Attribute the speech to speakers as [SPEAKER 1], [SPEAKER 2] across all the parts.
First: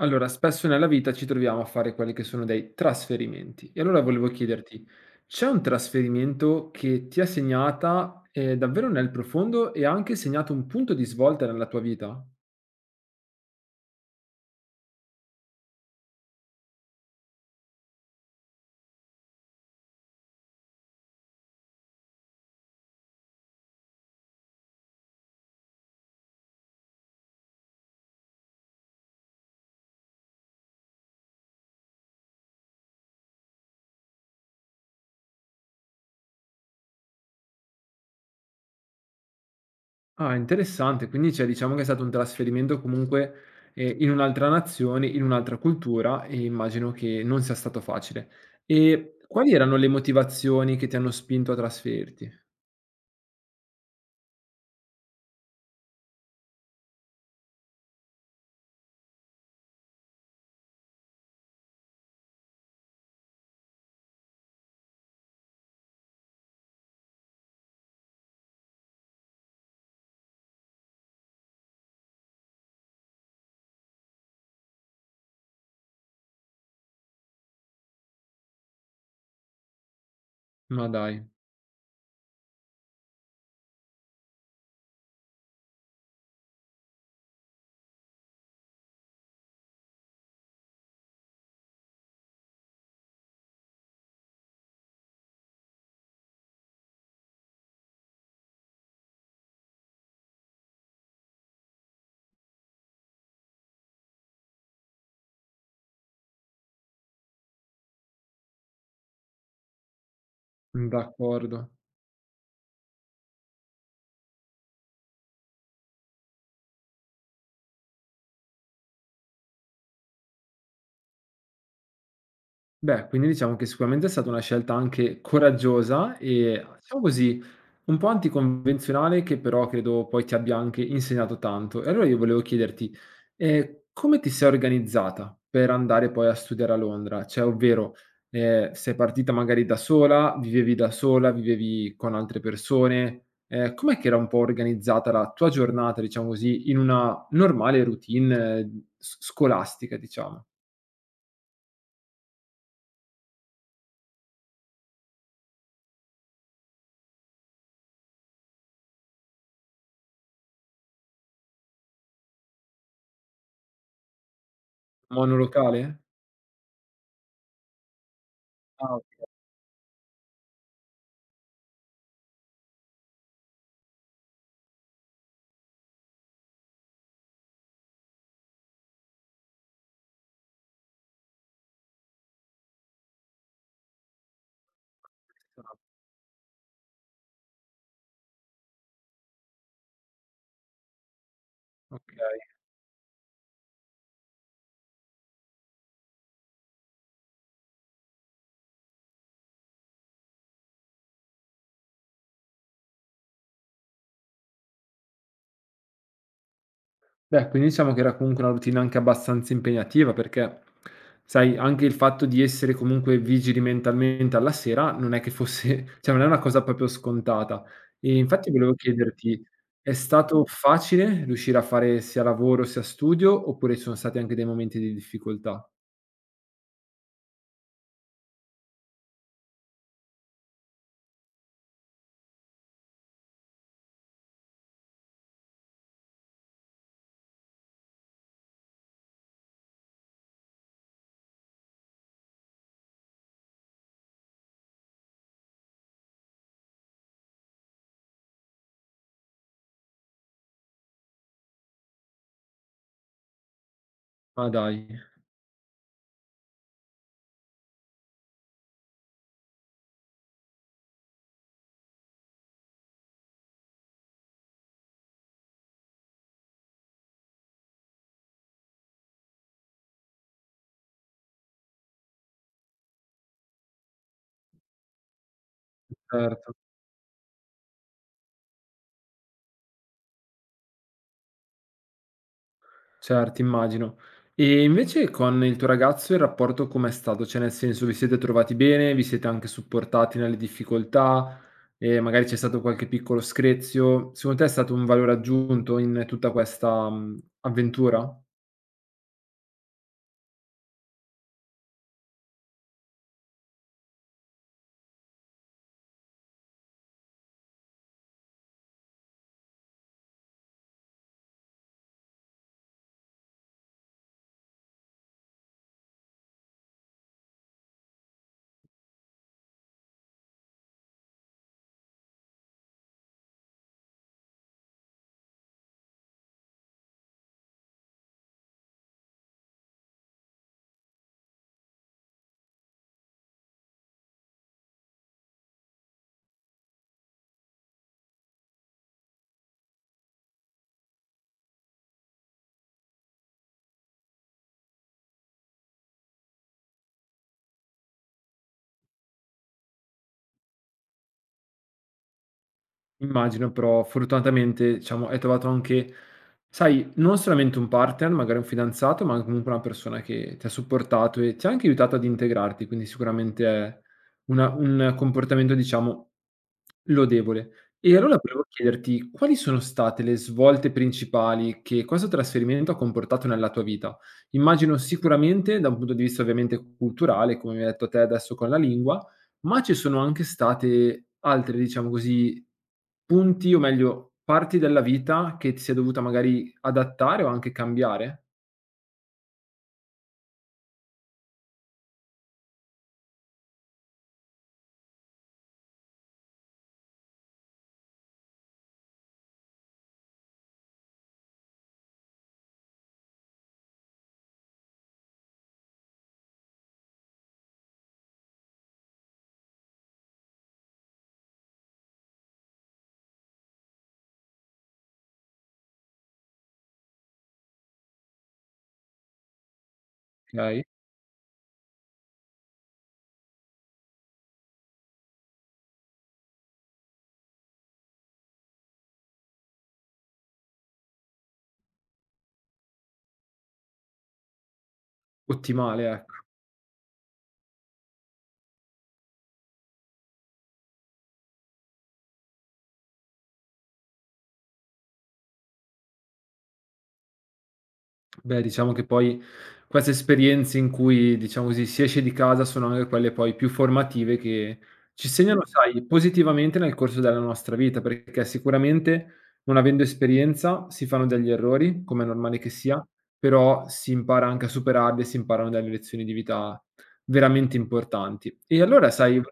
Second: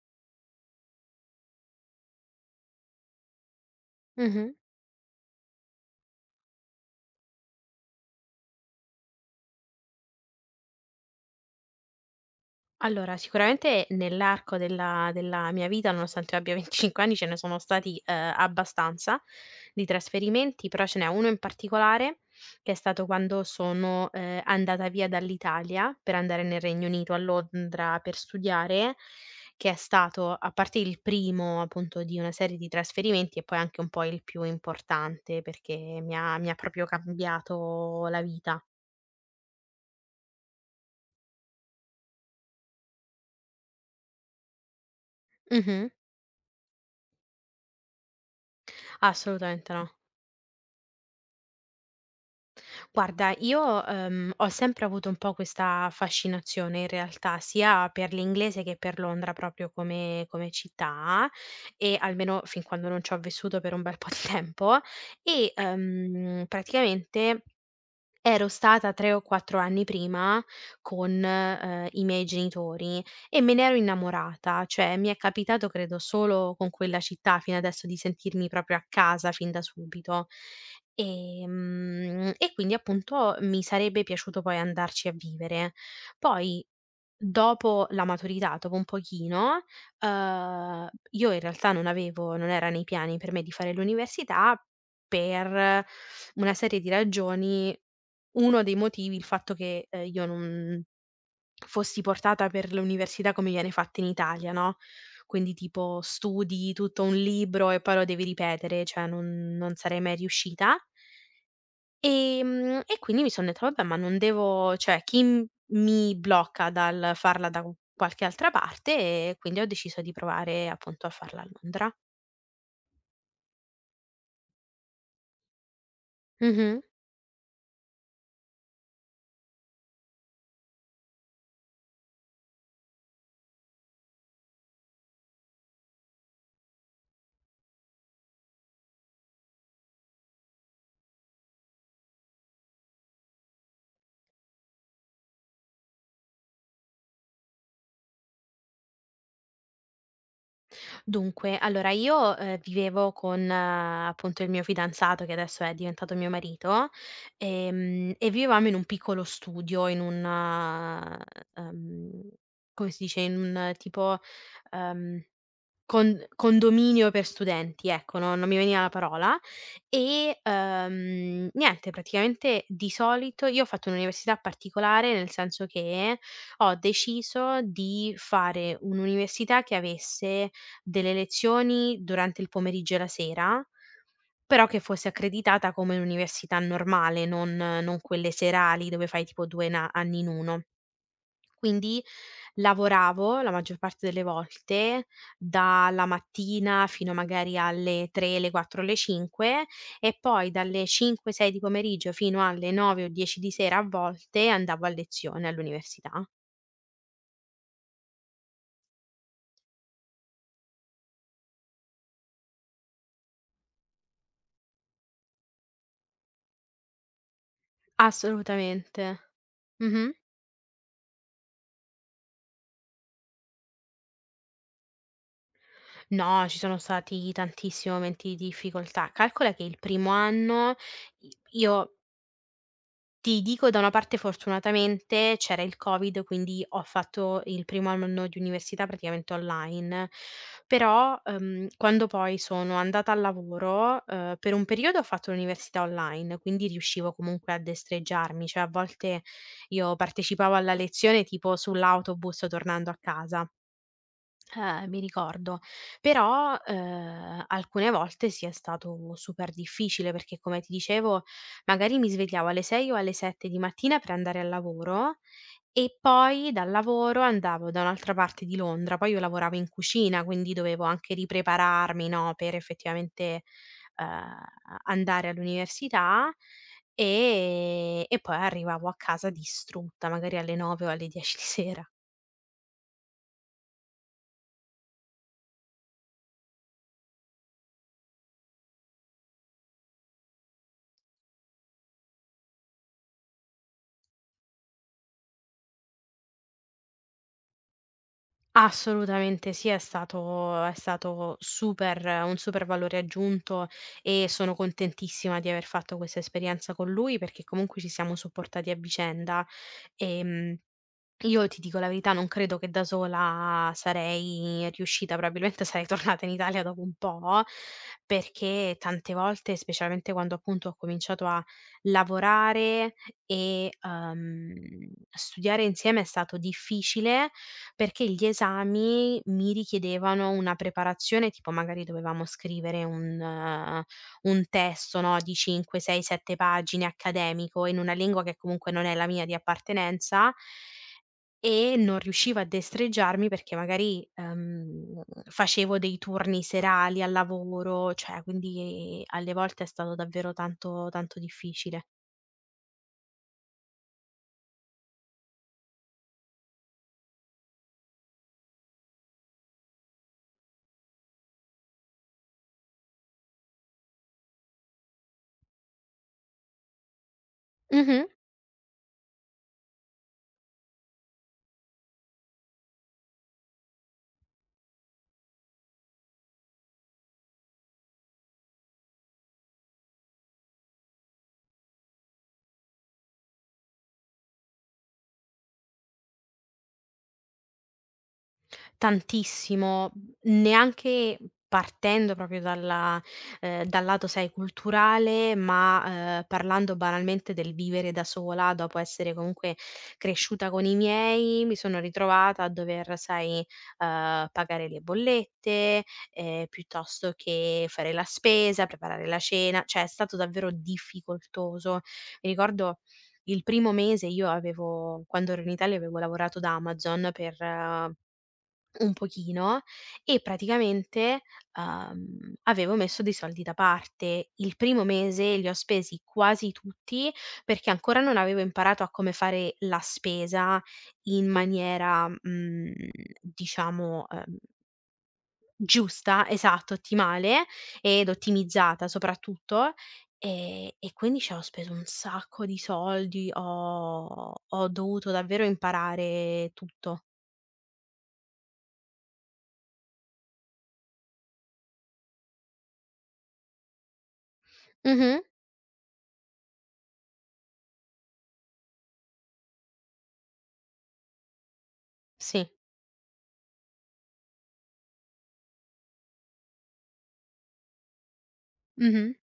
[SPEAKER 1] Allora, spesso nella vita ci troviamo a fare quelli che sono dei trasferimenti e allora volevo
[SPEAKER 2] Mh-mh.
[SPEAKER 1] chiederti, c'è un trasferimento che ti ha segnata, davvero nel profondo e ha anche segnato un punto di svolta nella tua vita?
[SPEAKER 2] Allora, sicuramente nell'arco della mia vita, nonostante io abbia 25 anni, ce ne sono stati, abbastanza di trasferimenti, però ce n'è uno in particolare che è stato quando sono, andata via dall'Italia per andare nel Regno Unito, a Londra per studiare, che è stato, a parte il primo, appunto, di una serie di trasferimenti e poi anche un po' il più importante, perché mi ha proprio cambiato la vita.
[SPEAKER 1] Ah, interessante, quindi cioè diciamo che è stato un trasferimento comunque, in un'altra nazione, in un'altra
[SPEAKER 2] Mh-mh.
[SPEAKER 1] cultura e immagino che non sia stato facile. E quali
[SPEAKER 2] Assolutamente
[SPEAKER 1] erano le
[SPEAKER 2] no.
[SPEAKER 1] motivazioni che ti hanno spinto a trasferirti?
[SPEAKER 2] Guarda, io, ho sempre avuto un po' questa fascinazione, in realtà, sia per l'inglese che per Londra, proprio come città, e almeno fin quando non ci ho vissuto per un bel po' di tempo. E, praticamente, ero stata 3 o 4 anni prima con, i miei genitori, e me ne ero innamorata, cioè mi è capitato credo solo con quella città fino adesso di sentirmi proprio a casa fin da subito.
[SPEAKER 1] Ma dai,
[SPEAKER 2] E quindi, appunto, mi sarebbe piaciuto poi andarci a vivere. Poi, dopo la maturità, dopo un pochino, io in realtà non era nei piani per me di fare l'università, per una serie di ragioni. Uno dei motivi, il fatto che, io non fossi portata per l'università come viene fatta in Italia, no, quindi tipo studi tutto un libro e poi lo devi ripetere, cioè non sarei mai riuscita.
[SPEAKER 1] d'accordo.
[SPEAKER 2] E quindi mi son detta: "Vabbè, ma non devo, cioè chi m mi blocca dal farla da qualche altra parte?" E quindi ho deciso di provare, appunto, a farla a Londra.
[SPEAKER 1] Beh, quindi diciamo che sicuramente è stata una scelta anche coraggiosa e,
[SPEAKER 2] Mh-mh.
[SPEAKER 1] diciamo così, un po' anticonvenzionale che però credo poi ti abbia anche insegnato tanto. E allora io volevo chiederti, come ti sei organizzata per andare poi a studiare a Londra? Cioè, ovvero, sei partita magari da sola, vivevi con altre persone? Com'è che era un po' organizzata la tua giornata, diciamo così, in una normale routine s scolastica, diciamo?
[SPEAKER 2] Dunque, allora io, vivevo con, appunto, il mio fidanzato, che adesso è diventato mio marito, e vivevamo in un piccolo studio, in un come si dice, in un tipo, ehm
[SPEAKER 1] Monolocale?
[SPEAKER 2] con condominio per studenti, ecco, no non mi veniva la
[SPEAKER 1] Ah, oka
[SPEAKER 2] parola. E, niente, praticamente, di solito, io ho fatto un'università particolare, nel senso che ho deciso di fare un'università che avesse delle lezioni durante il pomeriggio e la sera, però che fosse accreditata
[SPEAKER 1] Ah,
[SPEAKER 2] come un'università normale, non quelle serali dove fai tipo 2 na anni in 1. Quindi
[SPEAKER 1] okay.
[SPEAKER 2] lavoravo la maggior parte delle volte dalla mattina fino magari alle 3, le 4, le 5, e poi dalle 5, 6 di pomeriggio fino alle 9 o 10 di sera a volte andavo a lezione all'università.
[SPEAKER 1] Beh, quindi diciamo che era comunque una routine anche abbastanza impegnativa, perché sai anche il fatto di essere comunque vigili mentalmente alla sera non è che fosse cioè non è una cosa proprio scontata. E infatti volevo
[SPEAKER 2] Assolutamente.
[SPEAKER 1] chiederti: è
[SPEAKER 2] Mh-mh.
[SPEAKER 1] stato facile riuscire a fare sia lavoro sia studio, oppure ci sono stati anche dei momenti di difficoltà?
[SPEAKER 2] No, ci sono stati tantissimi momenti di difficoltà. Calcola che il primo anno, i io ti dico, da una parte, fortunatamente, c'era il Covid, quindi ho fatto il primo anno di università praticamente online, però, quando poi sono andata al lavoro, per un periodo ho fatto l'università online, quindi riuscivo comunque a destreggiarmi, cioè a volte io partecipavo alla lezione tipo sull'autobus tornando a casa.
[SPEAKER 1] Ah dai,
[SPEAKER 2] Mi ricordo. Però, alcune volte sì, è stato super difficile, perché, come ti dicevo, magari mi svegliavo alle 6 o alle 7 di mattina per andare al lavoro, e poi dal lavoro andavo da un'altra parte di Londra. Poi io lavoravo in cucina, quindi dovevo anche riprepararmi, no, per effettivamente, ehm, andare all'università,
[SPEAKER 1] certo.
[SPEAKER 2] e poi arrivavo a casa distrutta, magari alle 9 o alle 10 di sera.
[SPEAKER 1] Certo, immagino. E invece con il tuo ragazzo il rapporto com'è stato? Cioè nel senso vi siete trovati bene, vi siete anche supportati nelle difficoltà, e magari c'è stato qualche piccolo screzio. Secondo te è stato un valore aggiunto in tutta questa, avventura?
[SPEAKER 2] Assolutamente sì, è stato super un super valore aggiunto, e sono contentissima di aver fatto questa esperienza con lui, perché comunque ci siamo supportati a vicenda. ehm io ti dico la verità, non credo che da sola sarei riuscita, probabilmente sarei tornata in Italia dopo un po', perché tante volte, specialmente quando, appunto, ho cominciato a lavorare e studiare insieme, è stato difficile, perché gli esami mi richiedevano una preparazione, tipo magari dovevamo scrivere un testo, no, di 5, 6, 7 pagine accademico in una lingua che comunque non è la mia di appartenenza, e non riusciva a destreggiarmi perché magari, facevo dei turni serali al lavoro, cioè, quindi, alle volte è stato davvero tanto, tanto difficile.
[SPEAKER 1] Immagino, però fortunatamente, diciamo, hai trovato anche, sai, non solamente un partner, magari un fidanzato, ma comunque una persona che ti ha supportato e ti ha anche aiutato ad integrarti, quindi sicuramente è un comportamento, diciamo, lodevole. E
[SPEAKER 2] Mh-mh.
[SPEAKER 1] allora volevo chiederti quali sono state le svolte principali che questo trasferimento ha comportato nella tua vita? Immagino sicuramente da un punto di vista ovviamente culturale, come mi hai detto te adesso con la lingua, ma ci sono anche state altre, diciamo così, punti o meglio parti della vita che ti sei dovuta magari adattare o anche cambiare,
[SPEAKER 2] Tantissimo, neanche partendo proprio dal lato, sai, culturale, ma, parlando banalmente del vivere da sola, dopo essere comunque cresciuta con i miei, mi sono ritrovata a dover, sai, pagare le bollette, piuttosto che fare la spesa, preparare la cena, cioè è stato davvero difficoltoso. Mi ricordo, il primo mese, io avevo quando ero in Italia avevo lavorato da Amazon per un pochino, e
[SPEAKER 1] okay?
[SPEAKER 2] praticamente, avevo messo dei soldi da parte. Il primo mese li ho spesi quasi tutti, perché ancora non avevo imparato a come fare la spesa in maniera, mhmm, diciamo,
[SPEAKER 1] Ottimale, ecco.
[SPEAKER 2] giusta, esatto, ottimale ed ottimizzata, soprattutto, e quindi, cioè, ho speso un sacco di soldi, ho dovuto davvero imparare tutto.
[SPEAKER 1] Beh, diciamo che poi queste esperienze in cui, diciamo così, si esce di casa sono anche quelle poi più formative che ci
[SPEAKER 2] Mh-mh.
[SPEAKER 1] segnano. Sai, positivamente nel corso della nostra vita, perché sicuramente non avendo esperienza si fanno degli errori, come è normale
[SPEAKER 2] Sì.
[SPEAKER 1] che sia, però si impara anche a superarli e si imparano delle lezioni di vita veramente importanti. E allora
[SPEAKER 2] Mh-mh.
[SPEAKER 1] sai.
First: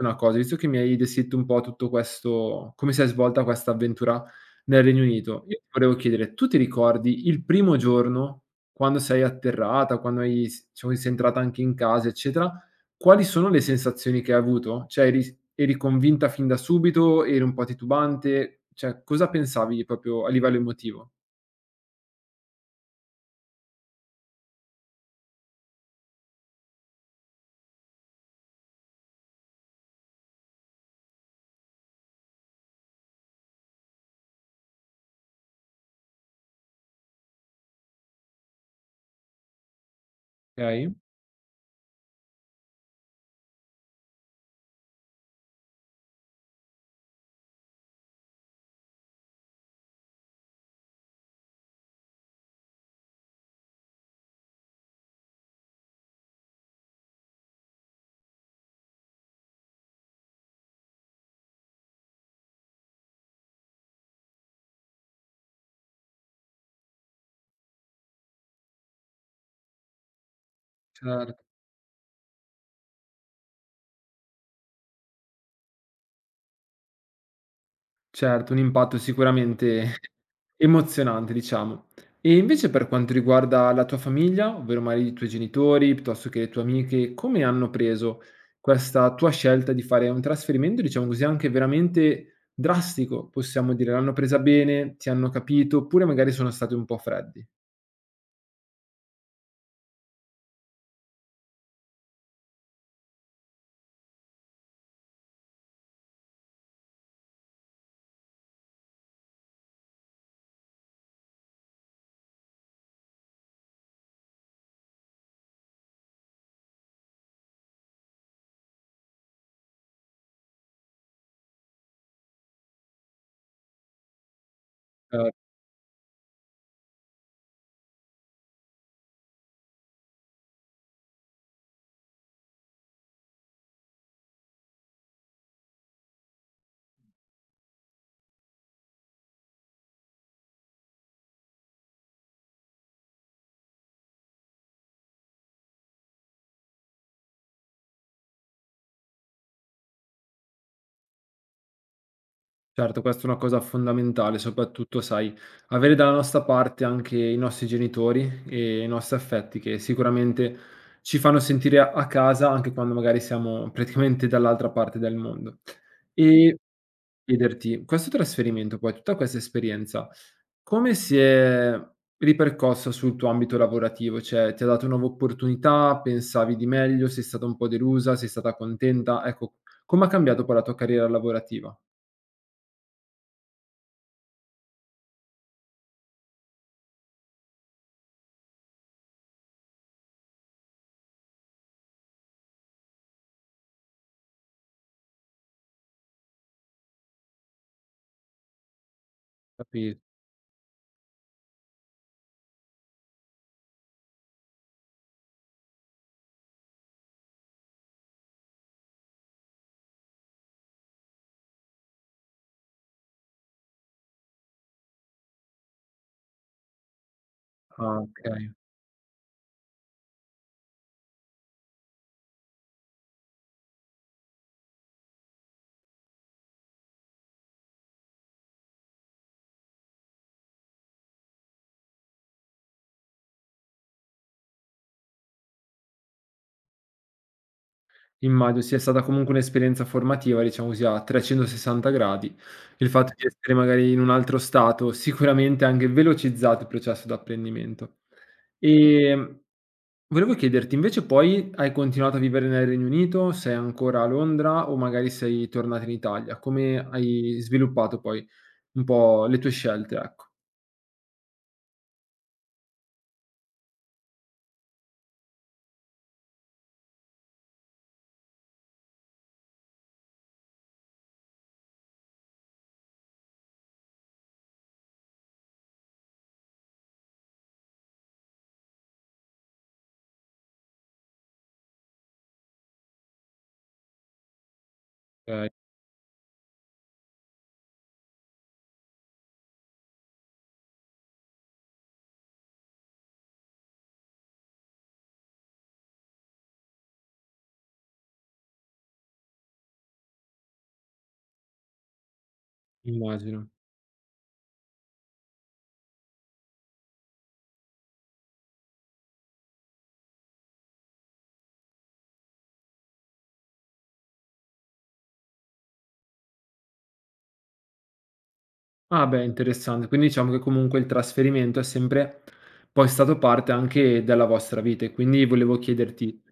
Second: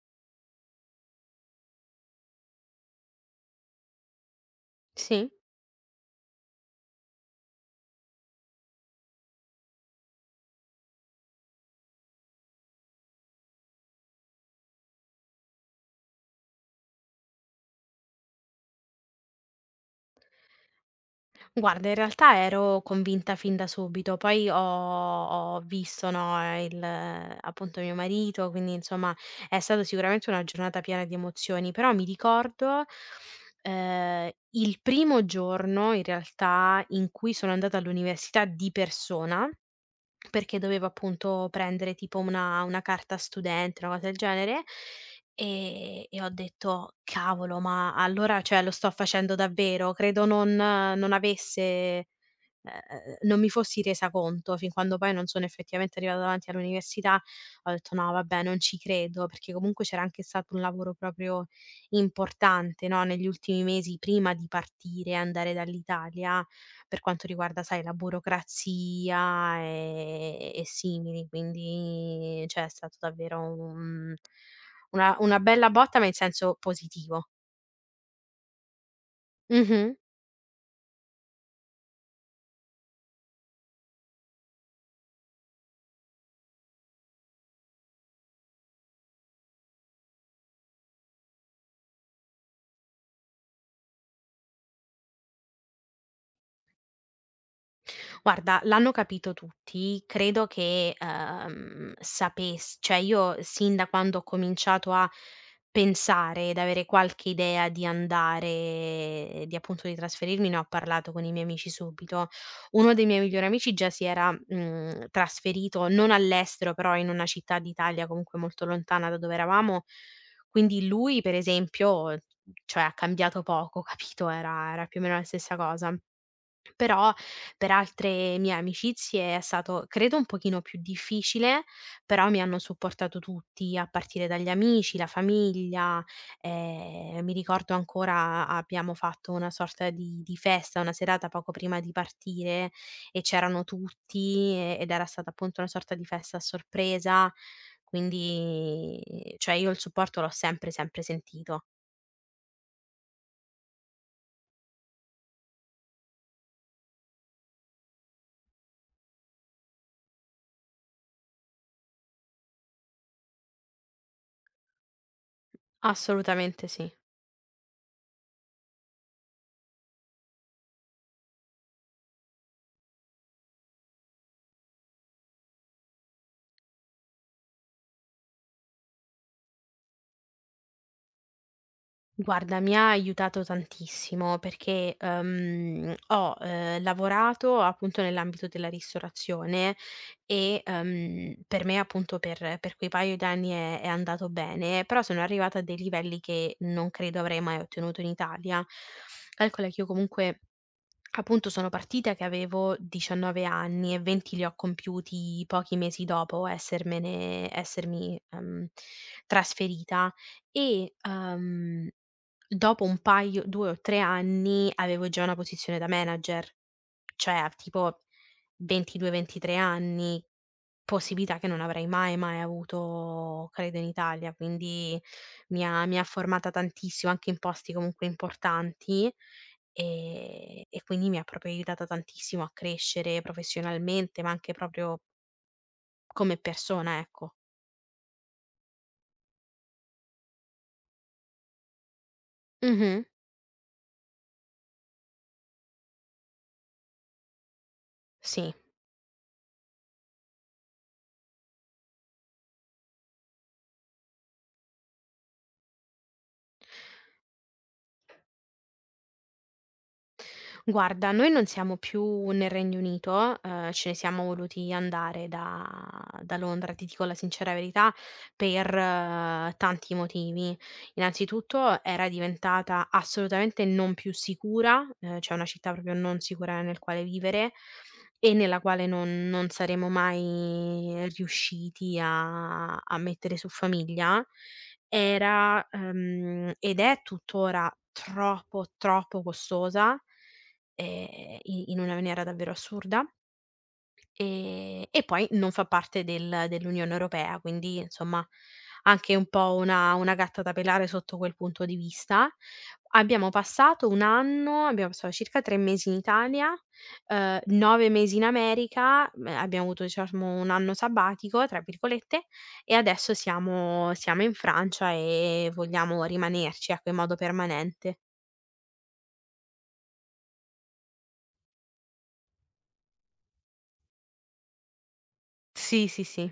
[SPEAKER 1] Una cosa, visto che mi hai descritto un po' tutto questo come si è svolta questa avventura nel Regno
[SPEAKER 2] Sì?
[SPEAKER 1] Unito. Io ti volevo chiedere, tu ti ricordi il primo giorno, quando sei atterrata, quando hai s diciamo sei entrata anche in casa, eccetera, quali sono le sensazioni che hai avuto? Cioè eri convinta fin da subito, eri un po' titubante? Cioè, cosa pensavi proprio a livello emotivo?
[SPEAKER 2] Guarda, in realtà ero convinta fin da subito, poi ho visto, no, il, appunto, mio marito, quindi, insomma, è stata sicuramente una giornata piena di emozioni, però mi ricordo, il primo giorno in realtà in cui sono andata all'università di persona, perché dovevo,
[SPEAKER 1] Okay,
[SPEAKER 2] appunto, prendere tipo una carta studente, una cosa del genere, e ho detto: "Cavolo, ma allora, cioè, lo sto facendo davvero?" Credo non mi fossi resa conto fin quando poi non sono effettivamente arrivata davanti all'università, ho detto: "No, vabbè, non ci credo", perché comunque c'era anche stato un lavoro proprio importante, no, negli ultimi mesi prima di partire e andare dall'Italia, per quanto riguarda, sai, la burocrazia, e simili.
[SPEAKER 1] cer
[SPEAKER 2] Quindi, cioè, è stato davvero un una bella botta, ma in senso positivo.
[SPEAKER 1] certo, un impatto sicuramente
[SPEAKER 2] Mh-mh.
[SPEAKER 1] emozionante, diciamo. E invece per quanto riguarda la tua famiglia, ovvero magari i tuoi genitori, piuttosto che le tue amiche, come hanno preso questa tua scelta di fare un trasferimento, diciamo così, anche veramente drastico, possiamo dire? L'hanno presa bene? Ti hanno capito? Oppure magari sono stati un po' freddi?
[SPEAKER 2] Guarda, l'hanno capito tutti. Credo che, sapess cioè io, sin da quando ho cominciato a pensare ed avere qualche idea di andare di appunto di trasferirmi, ne ho parlato con i miei amici subito. Uno dei miei migliori amici già si era, trasferito, non all'estero, però in una città d'Italia comunque molto lontana da dove eravamo, quindi lui, per esempio, cioè, ha cambiato poco, capito, era più o meno la
[SPEAKER 1] Eh,
[SPEAKER 2] stessa cosa. Però per altre mie amicizie è stato, credo, un pochino più difficile, però mi hanno supportato tutti, a partire dagli amici, la famiglia. Mi ricordo ancora, abbiamo fatto una sorta di festa, una serata poco prima di partire, e c'erano tutti, ed era stata, appunto, una sorta di festa a sorpresa, quindi, cioè, io il supporto l'ho sempre, sempre sentito.
[SPEAKER 1] Certo, questa è una cosa fondamentale, soprattutto, sai, avere dalla nostra parte anche i nostri genitori e i nostri affetti che sicuramente ci fanno sentire a casa anche quando magari siamo praticamente dall'altra parte del mondo. E
[SPEAKER 2] Assolutamente sì.
[SPEAKER 1] chiederti, questo trasferimento poi, tutta questa esperienza, come si è ripercossa sul tuo ambito lavorativo? Cioè, ti ha dato nuove opportunità? Pensavi di meglio? Sei stata un po' delusa? Sei stata contenta? Ecco, come ha cambiato poi la tua carriera lavorativa?
[SPEAKER 2] Guarda, mi ha aiutato tantissimo, perché, ho, lavorato, appunto, nell'ambito della ristorazione, e, per me, appunto, per quei paio d'anni è andato bene, però sono arrivata a dei livelli che non credo avrei mai ottenuto in Italia. Calcola che io
[SPEAKER 1] Capi
[SPEAKER 2] comunque, appunto, sono partita che avevo 19 anni, e 20 li ho compiuti pochi mesi dopo essermene essermi, trasferita, e, dopo un paio 2 o 3 anni avevo già una posizione da manager. Cioè, a
[SPEAKER 1] Ah,
[SPEAKER 2] tipo
[SPEAKER 1] okay.
[SPEAKER 2] 22, 23 anni, possibilità che non avrei mai, mai avuto, credo, in Italia. Quindi mi ha formata tantissimo, anche in posti comunque importanti, e quindi mi ha proprio aiutata tantissimo a crescere professionalmente, ma anche proprio come persona, ecco.
[SPEAKER 1] Immagino sia stata comunque un'esperienza formativa, diciamo così, a 360 gradi. Il
[SPEAKER 2] Mh-mh.
[SPEAKER 1] fatto di essere magari in un altro stato, sicuramente ha anche velocizzato il processo d'apprendimento.
[SPEAKER 2] Sì.
[SPEAKER 1] Ehm, volevo chiederti invece poi hai continuato a vivere nel Regno Unito? Sei ancora a Londra o magari sei tornata in Italia? Come hai sviluppato poi un po' le tue scelte, ecco.
[SPEAKER 2] Guarda, noi non siamo più nel Regno Unito, ce ne siamo voluti andare da Londra, ti dico la sincera verità, per tanti motivi. Innanzitutto, era diventata assolutamente non più sicura, cioè una città proprio non sicura nel quale vivere, e nella quale non saremo mai riusciti a mettere su famiglia.
[SPEAKER 1] Okay,
[SPEAKER 2] Era, ed è tuttora, troppo, troppo costosa, i in una maniera davvero assurda, e poi non fa parte dell'Unione Europea, quindi, insomma, anche un po' una gatta da pelare sotto quel punto di vista. Abbiamo
[SPEAKER 1] immagino.
[SPEAKER 2] passato 1 anno Abbiamo passato circa 3 mesi in Italia, 9 mesi in America, mhmm, abbiamo avuto, diciamo, "un anno sabbatico" tra virgolette, e adesso siamo in Francia e vogliamo rimanerci, ecco, in modo permanente.
[SPEAKER 1] Ah beh, interessante. Quindi diciamo che comunque il trasferimento è sempre poi stato parte anche della vostra vita e quindi volevo
[SPEAKER 2] Sì, sì,
[SPEAKER 1] chiederti
[SPEAKER 2] sì.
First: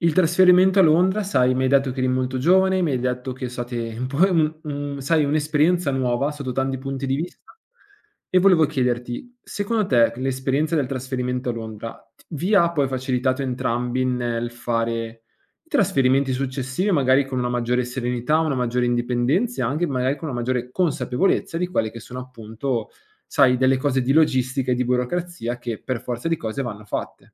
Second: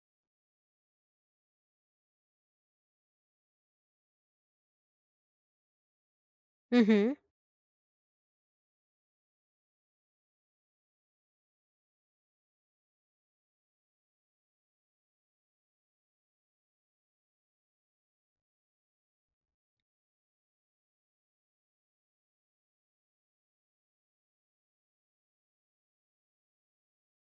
[SPEAKER 1] il trasferimento a Londra, sai, mi hai detto che eri molto giovane, mi hai detto che è state un po' un sai, un'esperienza nuova sotto tanti punti
[SPEAKER 2] Mh-mh.
[SPEAKER 1] di vista, e volevo chiederti: secondo te l'esperienza del trasferimento a Londra t vi ha poi facilitato entrambi nel fare i trasferimenti successivi, magari con una maggiore serenità, una maggiore indipendenza e anche magari con una maggiore consapevolezza di quelle che sono appunto, sai, delle cose di logistica e di burocrazia che per forza di cose vanno fatte?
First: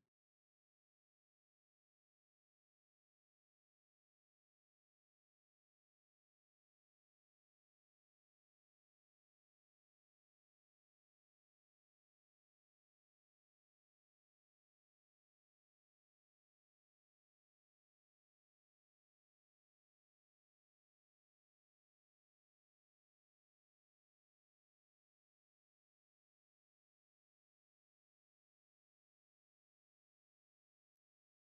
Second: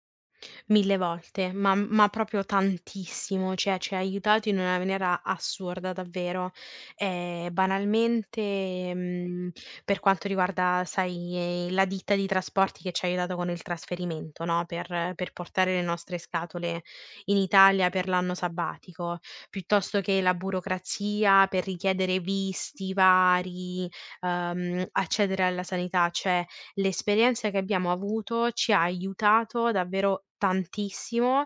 [SPEAKER 2] 1000 volte, ma proprio tantissimo, cioè ci ha aiutato in una maniera assurda davvero. Banalmente, mhmm, per quanto riguarda, sai, la ditta di trasporti che ci ha aiutato con il trasferimento, no, per portare le nostre scatole in Italia per l'anno sabbatico, piuttosto che la burocrazia per richiedere visti vari, accedere alla sanità, cioè l'esperienza che abbiamo avuto ci ha aiutato davvero tantissimo,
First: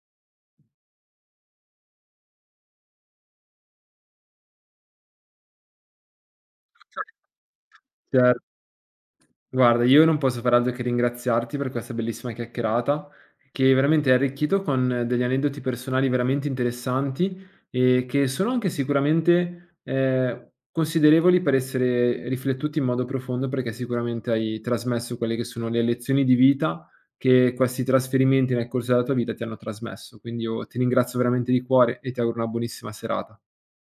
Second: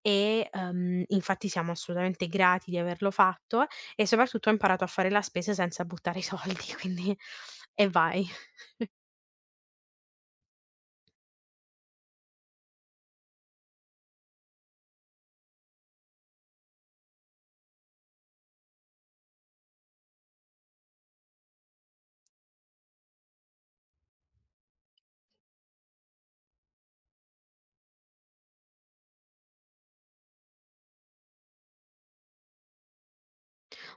[SPEAKER 2] e, infatti siamo assolutamente grati di averlo fatto, e soprattutto ho imparato a fare la spesa senza buttare i soldi, quindi e vai.
[SPEAKER 1] Cioè, guarda, io non posso far altro che ringraziarti per questa bellissima chiacchierata, che veramente è arricchito con degli aneddoti personali veramente interessanti e che sono anche sicuramente considerevoli per essere riflettuti in modo profondo, perché sicuramente hai trasmesso quelle che sono le lezioni di vita che questi trasferimenti nel corso della tua vita ti hanno trasmesso. Quindi io ti ringrazio veramente di cuore e ti auguro una buonissima serata.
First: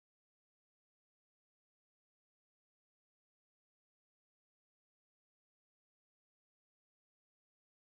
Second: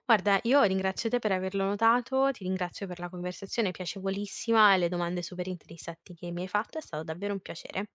[SPEAKER 2] Guarda, io ringrazio te per averlo notato, ti ringrazio per la conversazione piacevolissima e le domande super interessanti che mi hai fatto, è stato davvero un piacere.